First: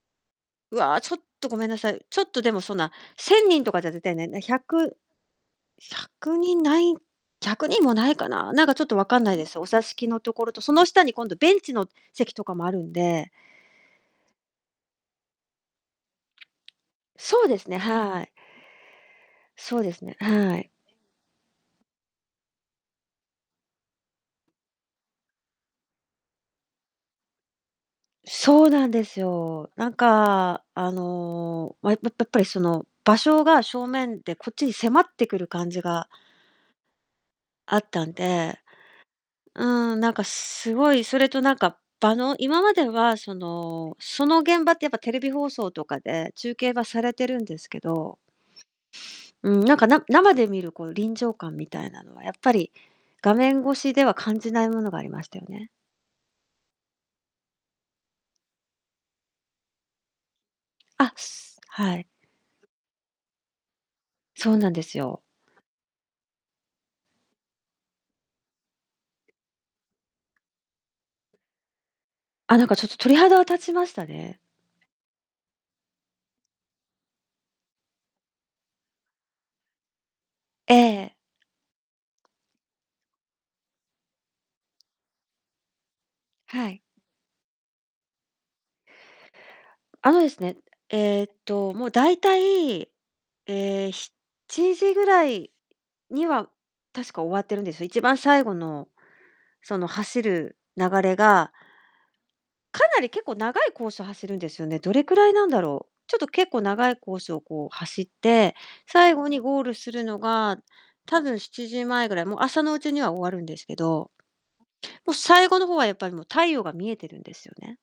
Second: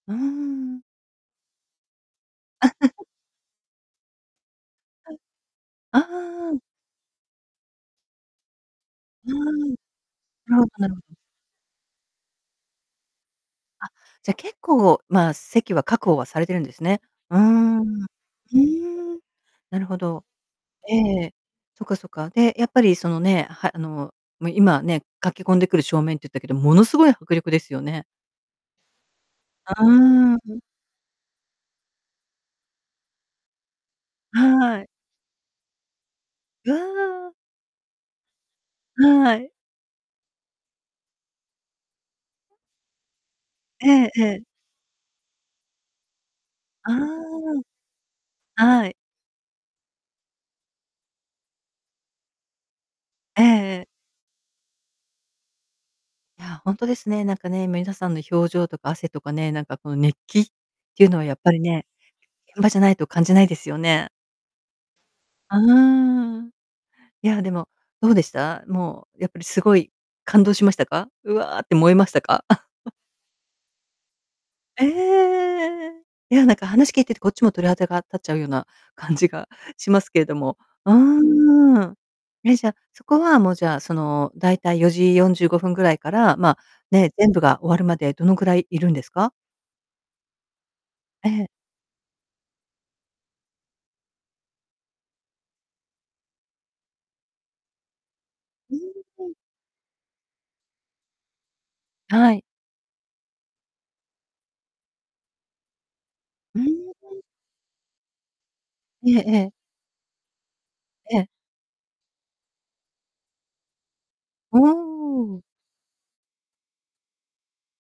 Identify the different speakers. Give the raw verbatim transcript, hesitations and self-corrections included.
Speaker 1: うー
Speaker 2: う
Speaker 1: ん。
Speaker 2: わあ、ちょっとごめんなさい。ちょっとでもそんな、せんにんとかじゃ絶対ない、ひゃく、
Speaker 1: はい、
Speaker 2: ひ
Speaker 1: あ
Speaker 2: ゃくに
Speaker 1: あ。
Speaker 2: んない、ひゃくにんもないかな、なんかちょっと分かん
Speaker 1: う
Speaker 2: な
Speaker 1: ー
Speaker 2: いです。お
Speaker 1: ん。
Speaker 2: 座敷のところ
Speaker 1: な
Speaker 2: と、
Speaker 1: るほど
Speaker 2: その
Speaker 1: なるほ
Speaker 2: 下に
Speaker 1: ど。
Speaker 2: 今度ベンチの席とかもあるんで。
Speaker 1: あ、じゃ、結構まあ、席は確保はされてるんですね。うー
Speaker 2: そうですね、
Speaker 1: ん。
Speaker 2: はい。
Speaker 1: ふうん、
Speaker 2: そ
Speaker 1: な
Speaker 2: う
Speaker 1: る
Speaker 2: で
Speaker 1: ほ
Speaker 2: すね、
Speaker 1: ど。
Speaker 2: はい。
Speaker 1: ええ。そっかそっか。で、やっぱりそのね、はあの、もう今ね、駆け込んでくる正面って言ったけど、ものすごい迫力ですよね。
Speaker 2: そうなんですよ。
Speaker 1: あ
Speaker 2: なん
Speaker 1: あ。
Speaker 2: か、あの、まあやっぱぱりその場所が正面でこっちに
Speaker 1: はい。
Speaker 2: 迫ってくる感じが
Speaker 1: わあ。
Speaker 2: あったんで、
Speaker 1: はい。
Speaker 2: うーん、なんかすごいそれとなんか場の、今まではその、
Speaker 1: えええ
Speaker 2: その
Speaker 1: え。
Speaker 2: 現場ってやっぱテレビ放送とかで中継は
Speaker 1: あ
Speaker 2: されてるんです
Speaker 1: あ。
Speaker 2: けど
Speaker 1: はい。
Speaker 2: うん、なんかな生で見るこう臨場感みたいなのは、やっぱり画
Speaker 1: ええ
Speaker 2: 面越
Speaker 1: ええ。
Speaker 2: しでは感じないものがありましたよね。
Speaker 1: いやあ、本当ですね、なんかね、みなさんの表情とか汗とかね、なんかこの熱気、っていう
Speaker 2: あ、
Speaker 1: のはやっぱ
Speaker 2: す
Speaker 1: りね、
Speaker 2: はい。
Speaker 1: 現場じゃないと感じないですよね。
Speaker 2: そうなんですよ。
Speaker 1: ああ。いや、でも、どうでした？もうやっぱり凄い感動しましたか？うわあって燃えましたか？
Speaker 2: あ、なんかちょっ と鳥肌が立ちましたね。
Speaker 1: ええ。いや、なんか話聞いててこっちも鳥肌が立っちゃうような感じがしますけれども、
Speaker 2: え
Speaker 1: う
Speaker 2: え。
Speaker 1: ーん。え、じゃあ、そこはもうじゃあその大体よじよんじゅうごふんぐらいから、まあ、
Speaker 2: はい。
Speaker 1: ね、全部が終わるまでどのくらいいるんですか？
Speaker 2: あのですね、ええっ
Speaker 1: ええ。
Speaker 2: と、もうだいたい、ええ、しちじぐらいには確か終わってるんですよ。一番最後
Speaker 1: うー
Speaker 2: の
Speaker 1: ん。
Speaker 2: その走る流れが
Speaker 1: はい。
Speaker 2: かなり結構長いコースを走るんですよね。どれくらいなんだろう？ちょっと結
Speaker 1: う
Speaker 2: 構
Speaker 1: ー
Speaker 2: 長いコー
Speaker 1: ん。
Speaker 2: スをこう走って、
Speaker 1: え
Speaker 2: 最
Speaker 1: え
Speaker 2: 後
Speaker 1: え
Speaker 2: に
Speaker 1: え。
Speaker 2: ゴールするのが、
Speaker 1: え
Speaker 2: 多
Speaker 1: え。
Speaker 2: 分しちじまえぐらい、もう朝のうちには終わるんですけど、もう
Speaker 1: おうん。
Speaker 2: 最後の方はやっぱりもう太陽が見えてるんですよね。